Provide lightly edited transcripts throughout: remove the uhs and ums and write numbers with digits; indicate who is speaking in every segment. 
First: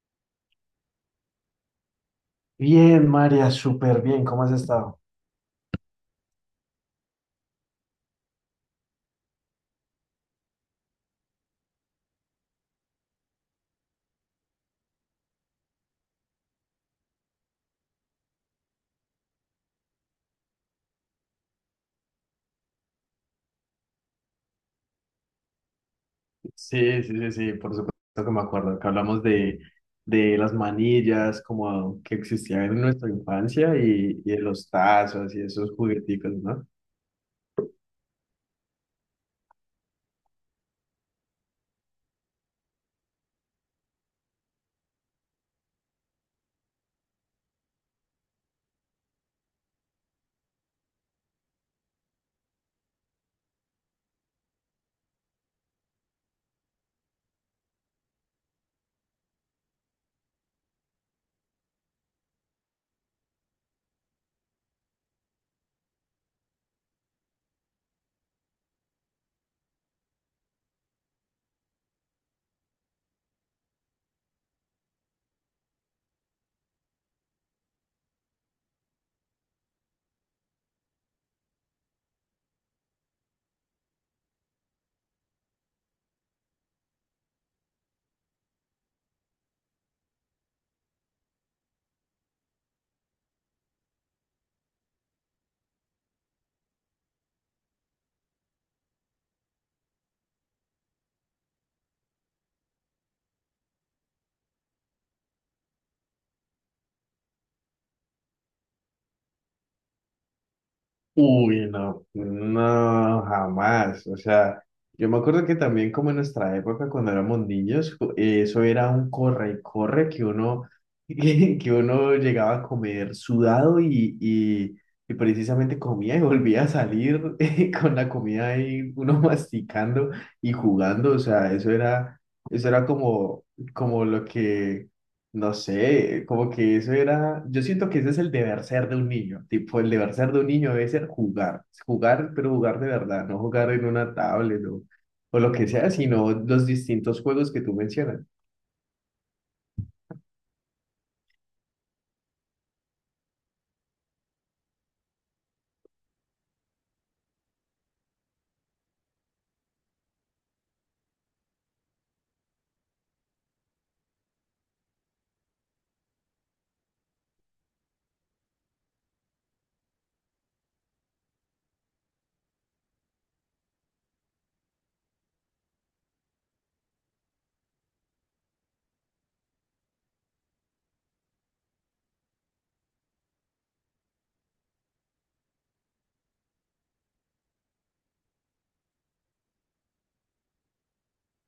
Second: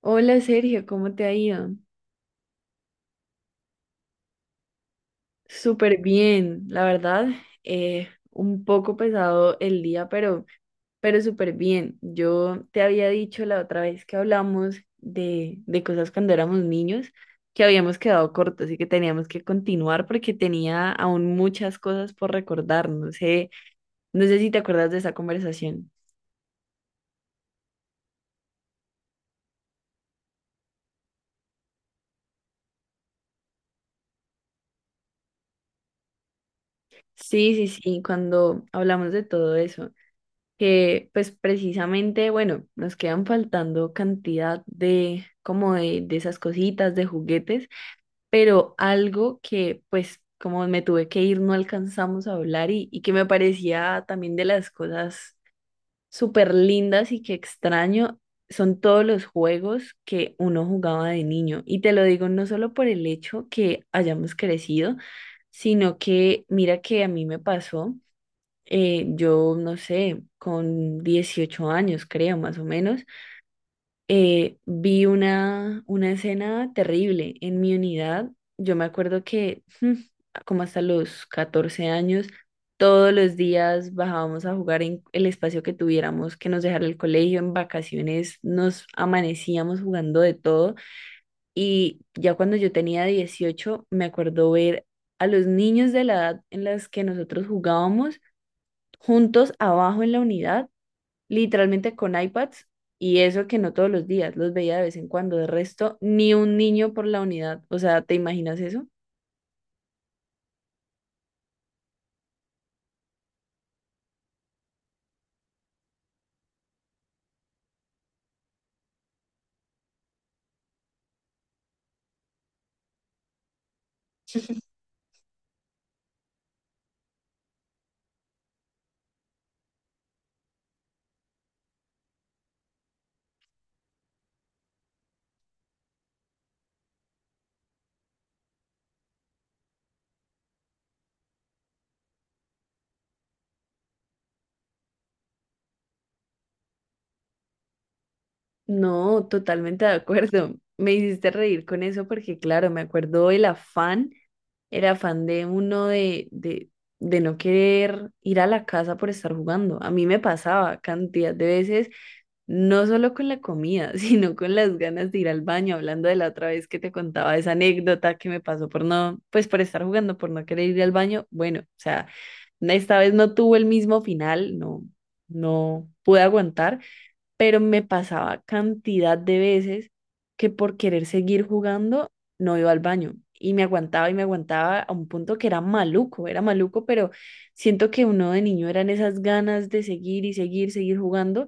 Speaker 1: Hola Sergio, ¿cómo te ha ido?
Speaker 2: Bien, María, súper bien. ¿Cómo has estado?
Speaker 1: Súper bien, la verdad. Un poco pesado el día, pero súper bien. Yo te había dicho la otra vez que hablamos de cosas cuando éramos niños que habíamos quedado cortos y que teníamos que continuar porque tenía aún muchas cosas por recordar. No sé si te acuerdas de esa conversación.
Speaker 2: Sí, sí, sí, sí, por supuesto que me acuerdo, que hablamos de las manillas como que existían en nuestra infancia y de los tazos y esos jugueticos, ¿no?
Speaker 1: Sí, sí, sí, cuando hablamos de todo eso. Que pues precisamente, bueno, nos quedan faltando cantidad de como de esas cositas, de juguetes, pero algo que pues como me tuve que ir no alcanzamos a hablar y que me parecía también de las cosas súper lindas y que extraño. Son todos los juegos que uno jugaba de niño. Y te lo digo no solo por el hecho que hayamos crecido, sino que mira que a mí me pasó yo no sé, con 18 años creo más o menos, vi una escena terrible en mi unidad. Yo me acuerdo que como hasta los 14 años, todos los días bajábamos a jugar en el espacio que tuviéramos que nos dejara el colegio, en vacaciones nos amanecíamos jugando de todo y ya cuando yo tenía 18 me acuerdo ver a los niños de la edad en las que nosotros jugábamos juntos abajo en la unidad, literalmente con iPads, y eso que no todos los días, los veía de vez en cuando, de resto, ni un niño por la unidad, o sea, ¿te imaginas eso?
Speaker 2: Uy, no, no, jamás. O sea, yo me acuerdo que también como en nuestra época, cuando éramos niños, eso era un corre y corre que uno, que uno llegaba a comer sudado y precisamente comía y volvía a salir con la comida ahí, uno masticando y jugando. O sea, eso era como, como lo que no sé, como que eso era, yo siento que ese es el deber ser de un niño, tipo el deber ser de un niño debe ser jugar, jugar, pero jugar de verdad, no jugar en una tablet o lo que sea, sino los distintos juegos que tú mencionas.
Speaker 1: No, totalmente de acuerdo. Me hiciste reír con eso porque, claro, me acuerdo el afán de uno de no querer ir a la casa por estar jugando. A mí me pasaba cantidad de veces. No solo con la comida, sino con las ganas de ir al baño, hablando de la otra vez que te contaba esa anécdota que me pasó por no, pues por estar jugando, por no querer ir al baño. Bueno, o sea, esta vez no tuvo el mismo final, no, no pude aguantar, pero me pasaba cantidad de veces que por querer seguir jugando no iba al baño y me aguantaba a un punto que era maluco, pero siento que uno de niño eran esas ganas de seguir y seguir, seguir jugando,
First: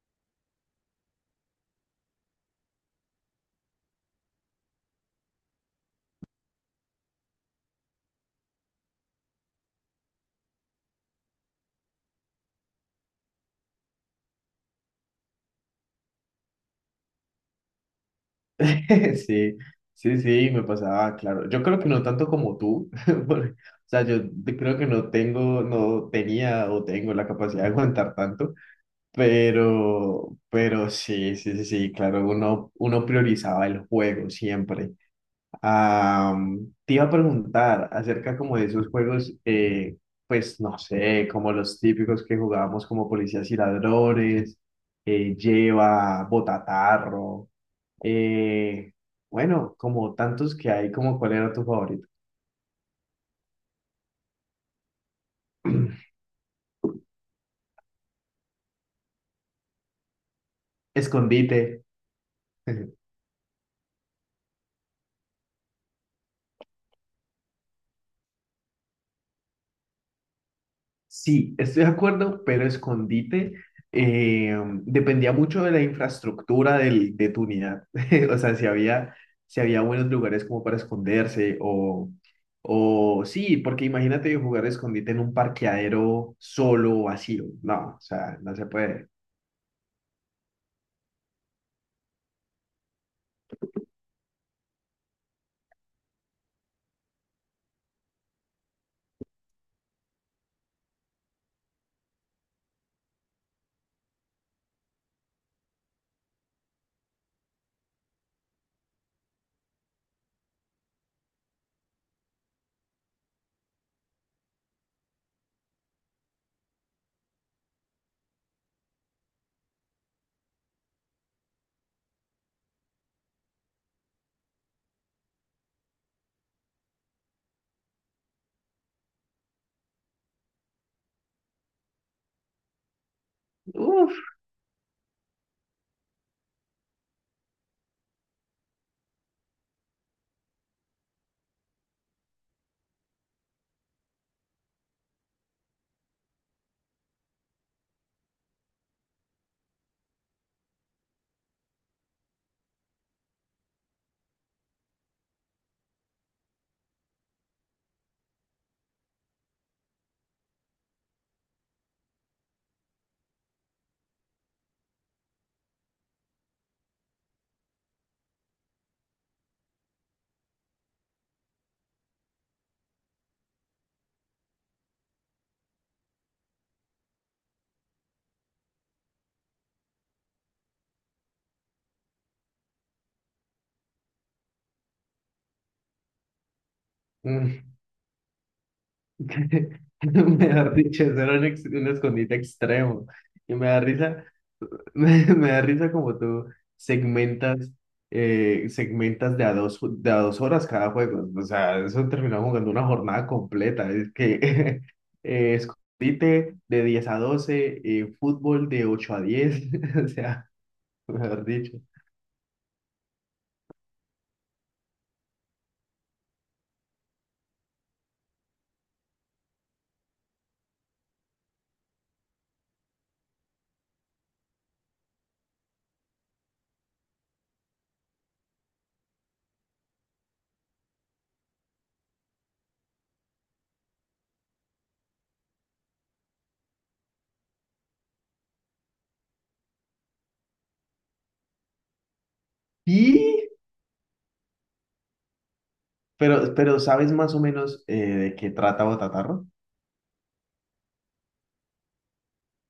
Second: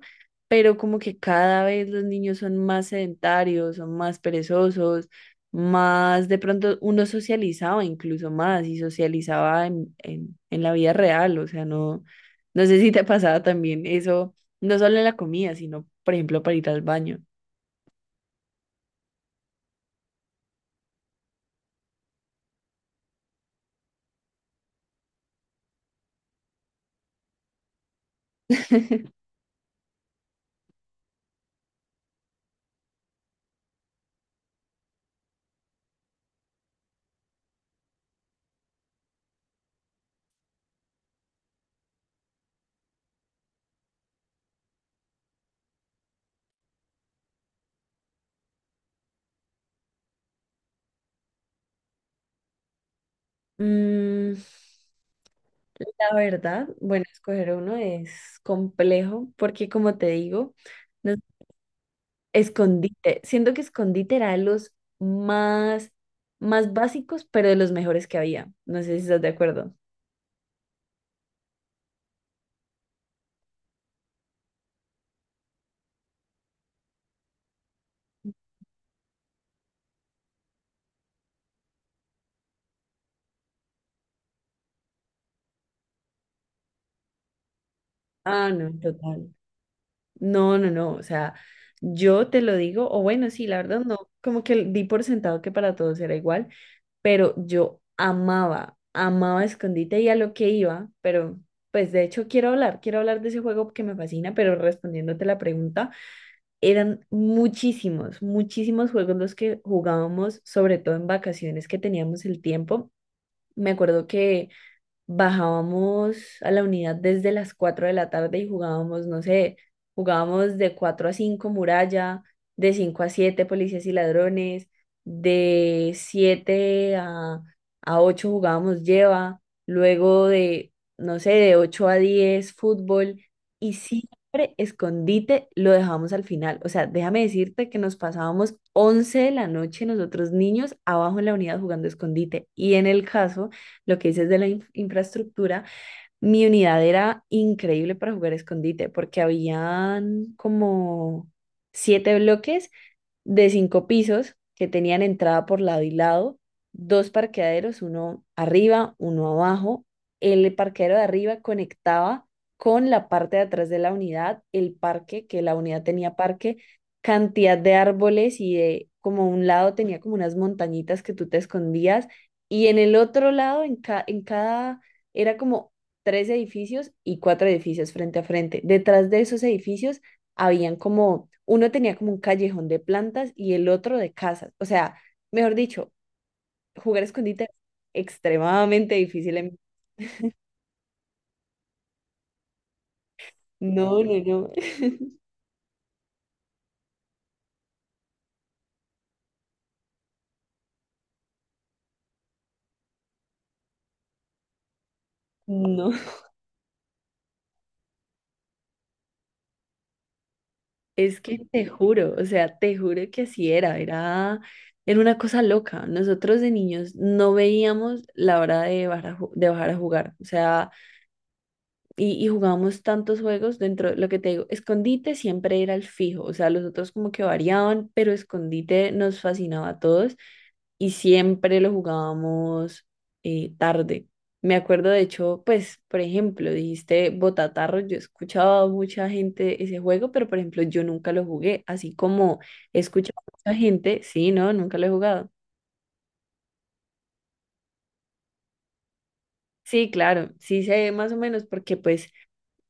Speaker 1: pero como que cada vez los niños son más sedentarios, son más perezosos. Más de pronto uno socializaba incluso más y socializaba en la vida real, o sea, no, no sé si te pasaba también eso no solo en la comida, sino, por ejemplo, para ir al baño.
Speaker 2: Sí, sí, sí, me pasaba, claro, yo creo que no tanto como tú, porque, o sea, creo que no tengo, no tenía o tengo la capacidad de aguantar tanto, pero sí, sí, sí, sí, claro, uno priorizaba el juego siempre. Te iba a preguntar acerca como de esos juegos, pues no sé, como los típicos que jugábamos como policías y ladrones, lleva, botatarro, eh, bueno, como tantos que hay, como cuál era tu favorito.
Speaker 1: Mm, la verdad, bueno, escoger uno es complejo porque, como te digo, no-
Speaker 2: Escondite.
Speaker 1: escondite. Siento que escondite era de los más, más básicos, pero de los mejores que había. No sé si estás de acuerdo.
Speaker 2: Sí, estoy de acuerdo, pero escondite eh, dependía mucho de la infraestructura de tu unidad. O sea, si había, si había buenos lugares como para esconderse o sí, porque imagínate jugar escondite en un parqueadero solo, o vacío. No, o sea,
Speaker 1: Ah,
Speaker 2: no se
Speaker 1: no,
Speaker 2: puede.
Speaker 1: total. No, no, no. O sea, yo te lo digo, o bueno, sí, la verdad no, como que di por sentado que para todos era igual, pero yo amaba, amaba escondite y a lo que iba, pero pues de hecho quiero hablar de ese juego que me fascina, pero respondiéndote la pregunta, eran muchísimos, muchísimos juegos los que jugábamos, sobre todo en vacaciones que teníamos el tiempo. Me acuerdo que bajábamos a la unidad desde las 4 de la tarde y jugábamos, no sé, jugábamos de 4 a 5 muralla, de 5 a 7 policías y ladrones, de 7 a 8 jugábamos lleva, luego de, no sé, de 8 a 10 fútbol y siempre
Speaker 2: Uf.
Speaker 1: escondite lo dejábamos al final. O sea, déjame decirte que nos pasábamos 11 de la noche nosotros niños abajo en la unidad jugando escondite y en el caso lo que dices de la infraestructura, mi unidad era increíble para jugar escondite porque habían como siete bloques de cinco pisos que tenían entrada por lado y lado, dos parqueaderos, uno arriba, uno abajo. El parqueadero de arriba conectaba con la parte de atrás de la unidad, el parque, que la unidad tenía parque, cantidad de árboles y de como un lado tenía como unas montañitas que tú te escondías y en el otro lado, en cada, era como tres edificios y cuatro edificios frente a frente. Detrás de esos edificios habían como, uno tenía como un callejón de plantas y el otro de casas. O sea, mejor dicho, jugar escondite es
Speaker 2: Mm.
Speaker 1: extremadamente difícil.
Speaker 2: me Mejor dicho, eso era un escondite extremo. Y me da
Speaker 1: No, no,
Speaker 2: risa,
Speaker 1: no,
Speaker 2: me da risa como tú segmentas, segmentas de a dos horas cada juego. O sea, eso terminaba jugando una jornada completa. Es que
Speaker 1: no.
Speaker 2: escondite de 10 a 12, fútbol de 8 a 10. O sea,
Speaker 1: Es que
Speaker 2: mejor
Speaker 1: te
Speaker 2: dicho.
Speaker 1: juro, o sea, te juro que así era, una cosa loca. Nosotros de niños no veíamos la hora de bajar de bajar a jugar. O sea, y jugábamos tantos juegos dentro, de lo que te digo, escondite siempre era el fijo, o sea, los otros como que variaban, pero escondite nos fascinaba a todos y siempre lo jugábamos tarde. Me acuerdo, de hecho, pues, por ejemplo, dijiste Botatarro, yo escuchaba a mucha gente ese juego, pero por ejemplo, yo nunca lo jugué, así como he escuchado a
Speaker 2: Y,
Speaker 1: mucha gente, sí, no, nunca lo he jugado.
Speaker 2: pero ¿sabes más o menos de qué trata Botatarro?
Speaker 1: Sí, claro, sí sé más o menos, porque pues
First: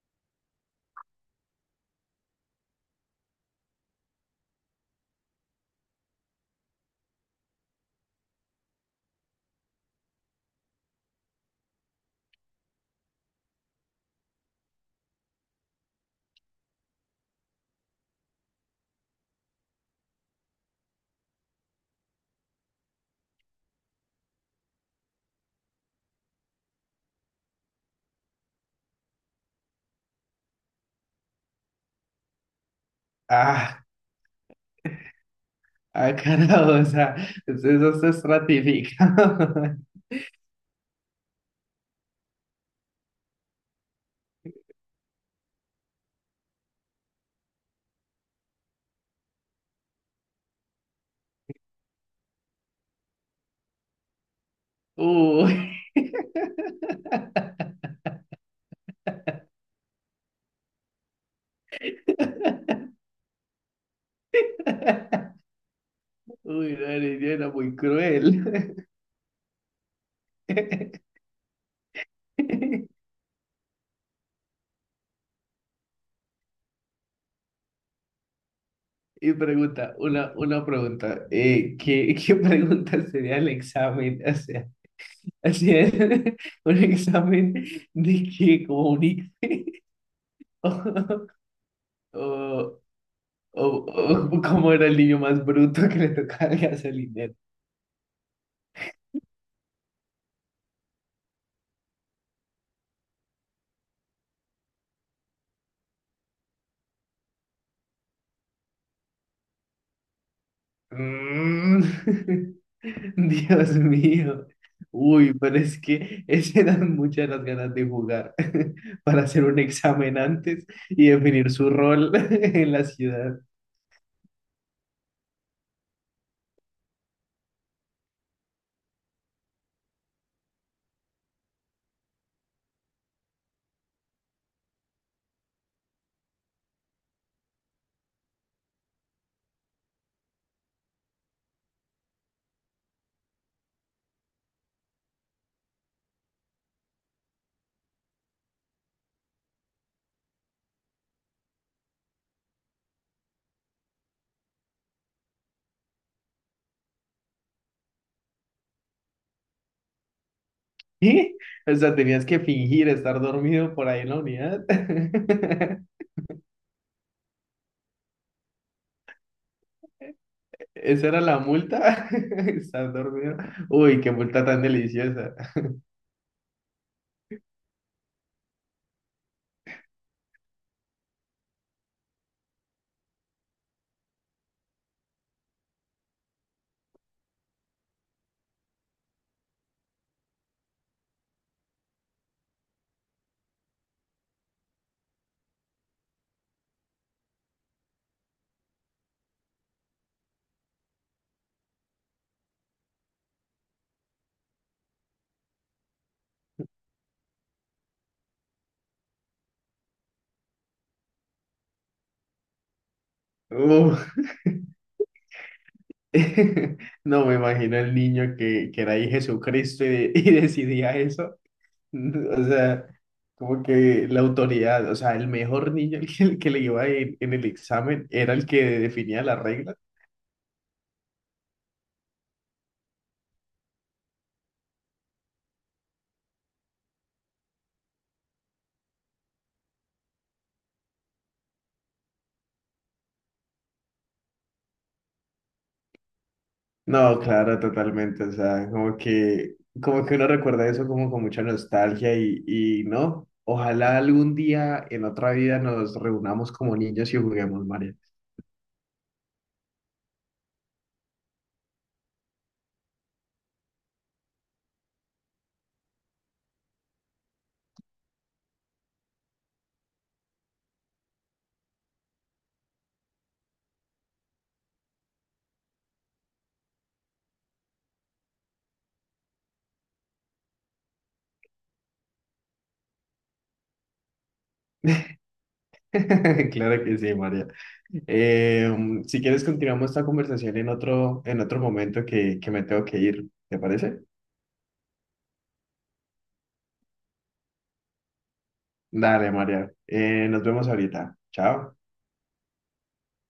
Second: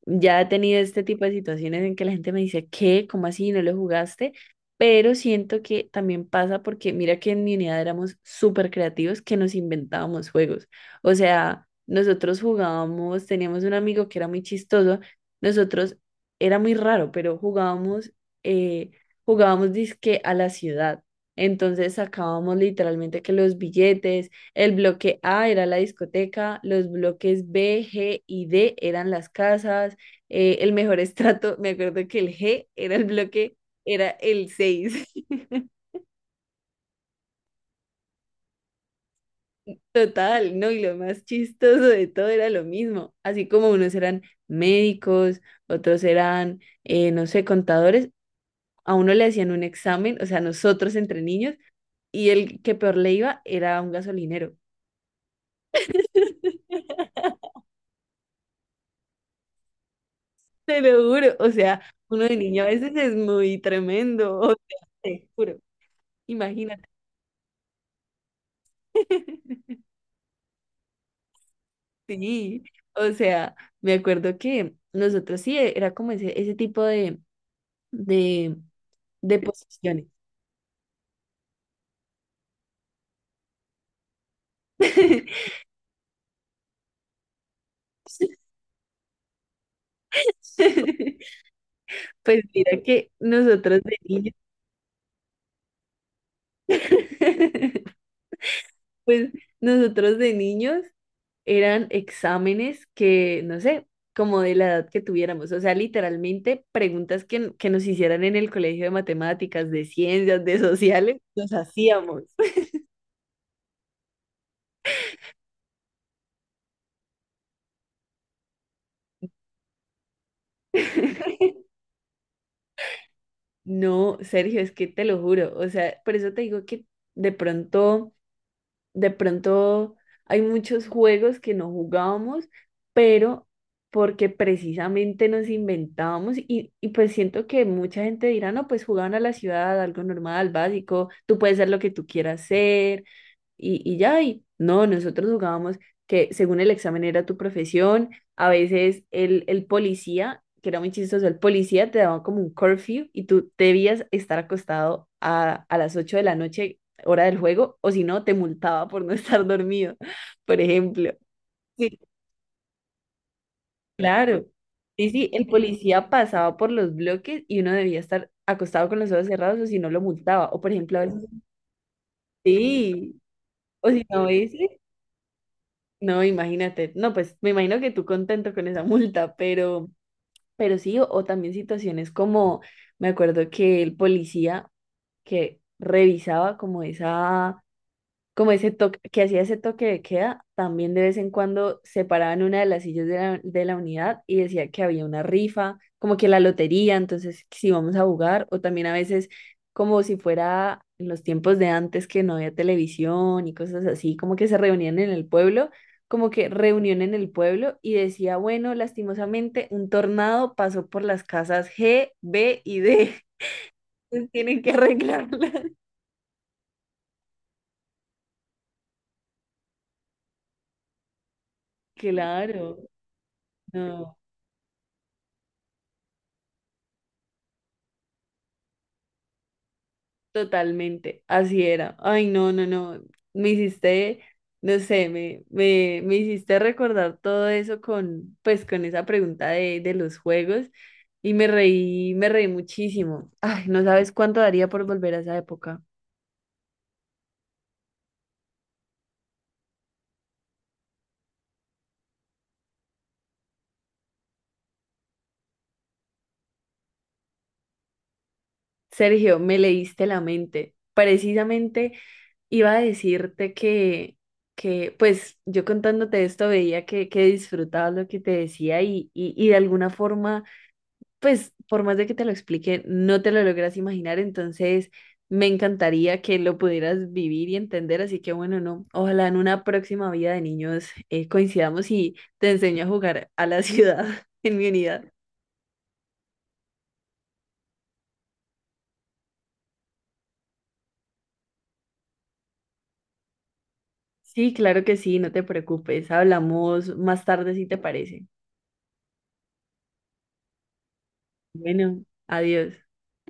Speaker 1: ya he tenido este tipo de situaciones en que la gente me dice, ¿qué? ¿Cómo así? ¿No lo jugaste? Pero siento que también pasa porque mira que en mi unidad éramos súper creativos que nos inventábamos juegos. O sea, nosotros jugábamos, teníamos un amigo que era muy chistoso, nosotros era muy raro, pero jugábamos, eh, jugábamos disque a la ciudad. Entonces sacábamos literalmente que los billetes, el bloque A era la discoteca, los bloques B, G y D eran las casas el mejor estrato, me acuerdo que el G era el bloque,
Speaker 2: Ah,
Speaker 1: era el seis.
Speaker 2: Ah, carajo, o sea, eso se estratifica.
Speaker 1: Total, ¿no? Y lo más chistoso de todo era lo mismo. Así como unos eran médicos, otros eran, no sé, contadores, a uno le hacían un examen, o sea, nosotros entre niños, y el que peor le iba era un gasolinero.
Speaker 2: Uy.
Speaker 1: Te lo juro, o sea, uno de niño a veces es muy tremendo, o sea, te juro,
Speaker 2: Uy, no,
Speaker 1: imagínate.
Speaker 2: niña, era muy cruel.
Speaker 1: Sí, o sea, me acuerdo que nosotros sí era como ese tipo de, de,
Speaker 2: Y
Speaker 1: de
Speaker 2: pregunta,
Speaker 1: posiciones.
Speaker 2: una pregunta, ¿qué, qué pregunta sería el examen? O sea, así es, un examen de que comunique, o,
Speaker 1: Pues mira
Speaker 2: o,
Speaker 1: que
Speaker 2: o,
Speaker 1: nosotros de niños,
Speaker 2: o como era el niño más bruto que le tocaba el gasolinero.
Speaker 1: pues nosotros de niños eran exámenes que, no sé, como de la edad que tuviéramos, o sea, literalmente preguntas que nos hicieran en el colegio de matemáticas, de ciencias, de sociales, nos
Speaker 2: Mm.
Speaker 1: hacíamos.
Speaker 2: Dios mío. Uy, pero es que ese dan muchas las ganas de jugar para hacer un examen antes y definir su rol en la ciudad.
Speaker 1: No, Sergio, es que te lo juro, o sea, por eso te digo que de pronto, de pronto hay muchos juegos que no jugábamos, pero porque precisamente nos inventábamos y pues siento que mucha gente dirá, no, pues jugaban a la ciudad, algo normal, básico, tú puedes ser lo que tú quieras ser, y ya, y no, nosotros jugábamos que según el examen era tu profesión, a veces el policía, que era muy chistoso, el policía te daba como un curfew y tú debías estar acostado a las 8 de la noche, hora del juego, o si no, te multaba por no estar dormido, por ejemplo.
Speaker 2: ¿Eh? O sea,
Speaker 1: Sí.
Speaker 2: tenías que fingir estar dormido por ahí en la
Speaker 1: Claro.
Speaker 2: unidad.
Speaker 1: Sí, sí, el policía pasaba por los bloques y uno debía estar acostado con los ojos cerrados o si no lo multaba. O por ejemplo, a
Speaker 2: ¿Esa era
Speaker 1: veces,
Speaker 2: la multa? Estar
Speaker 1: sí,
Speaker 2: dormido.
Speaker 1: o
Speaker 2: Uy,
Speaker 1: si
Speaker 2: qué
Speaker 1: no, a
Speaker 2: multa tan
Speaker 1: veces.
Speaker 2: deliciosa.
Speaker 1: No, imagínate. No, pues me imagino que tú contento con esa multa, pero, sí, o también situaciones como, me acuerdo que el policía que revisaba como esa, como ese toque, que hacía ese toque de queda, también de vez en cuando se paraba en una de las sillas de la unidad y decía que había una rifa, como que la lotería, entonces si vamos a jugar, o también a veces como si fuera en los tiempos de antes que no había televisión y cosas así, como que se reunían en el pueblo, como que reunión en el pueblo y decía, bueno, lastimosamente un tornado pasó por las casas G, B y D,
Speaker 2: Uf.
Speaker 1: entonces tienen que arreglarla.
Speaker 2: No me imagino el niño que era ahí Jesucristo y decidía eso. O
Speaker 1: Claro,
Speaker 2: sea, como que
Speaker 1: no.
Speaker 2: la autoridad, o sea, el mejor niño, el que le iba en el examen, era el que definía la regla.
Speaker 1: Totalmente, así era. Ay, no, no, no. Me hiciste, no sé, me hiciste recordar todo eso con, pues, con esa pregunta de los juegos y me reí muchísimo. Ay, no sabes cuánto daría por volver a esa época.
Speaker 2: No, claro, totalmente. O sea, como que uno recuerda eso como con mucha nostalgia y no. Ojalá algún día en otra vida nos reunamos como niños y juguemos, María.
Speaker 1: Sergio, me leíste la mente. Precisamente iba a decirte que pues, yo contándote esto veía que disfrutabas lo que te decía y de alguna forma pues por más de que te lo explique, no te lo logras imaginar, entonces me encantaría que lo pudieras vivir y entender, así que bueno, no, ojalá en una próxima vida de niños coincidamos y te enseño a jugar a la ciudad en mi unidad.
Speaker 2: Claro que sí, María. Eh, si quieres, continuamos esta conversación en otro momento que me tengo que ir. ¿Te parece?
Speaker 1: Sí, claro que sí, no te preocupes, hablamos más tarde si te parece.
Speaker 2: Dale, María. Nos vemos ahorita. Chao.
Speaker 1: Bueno, adiós.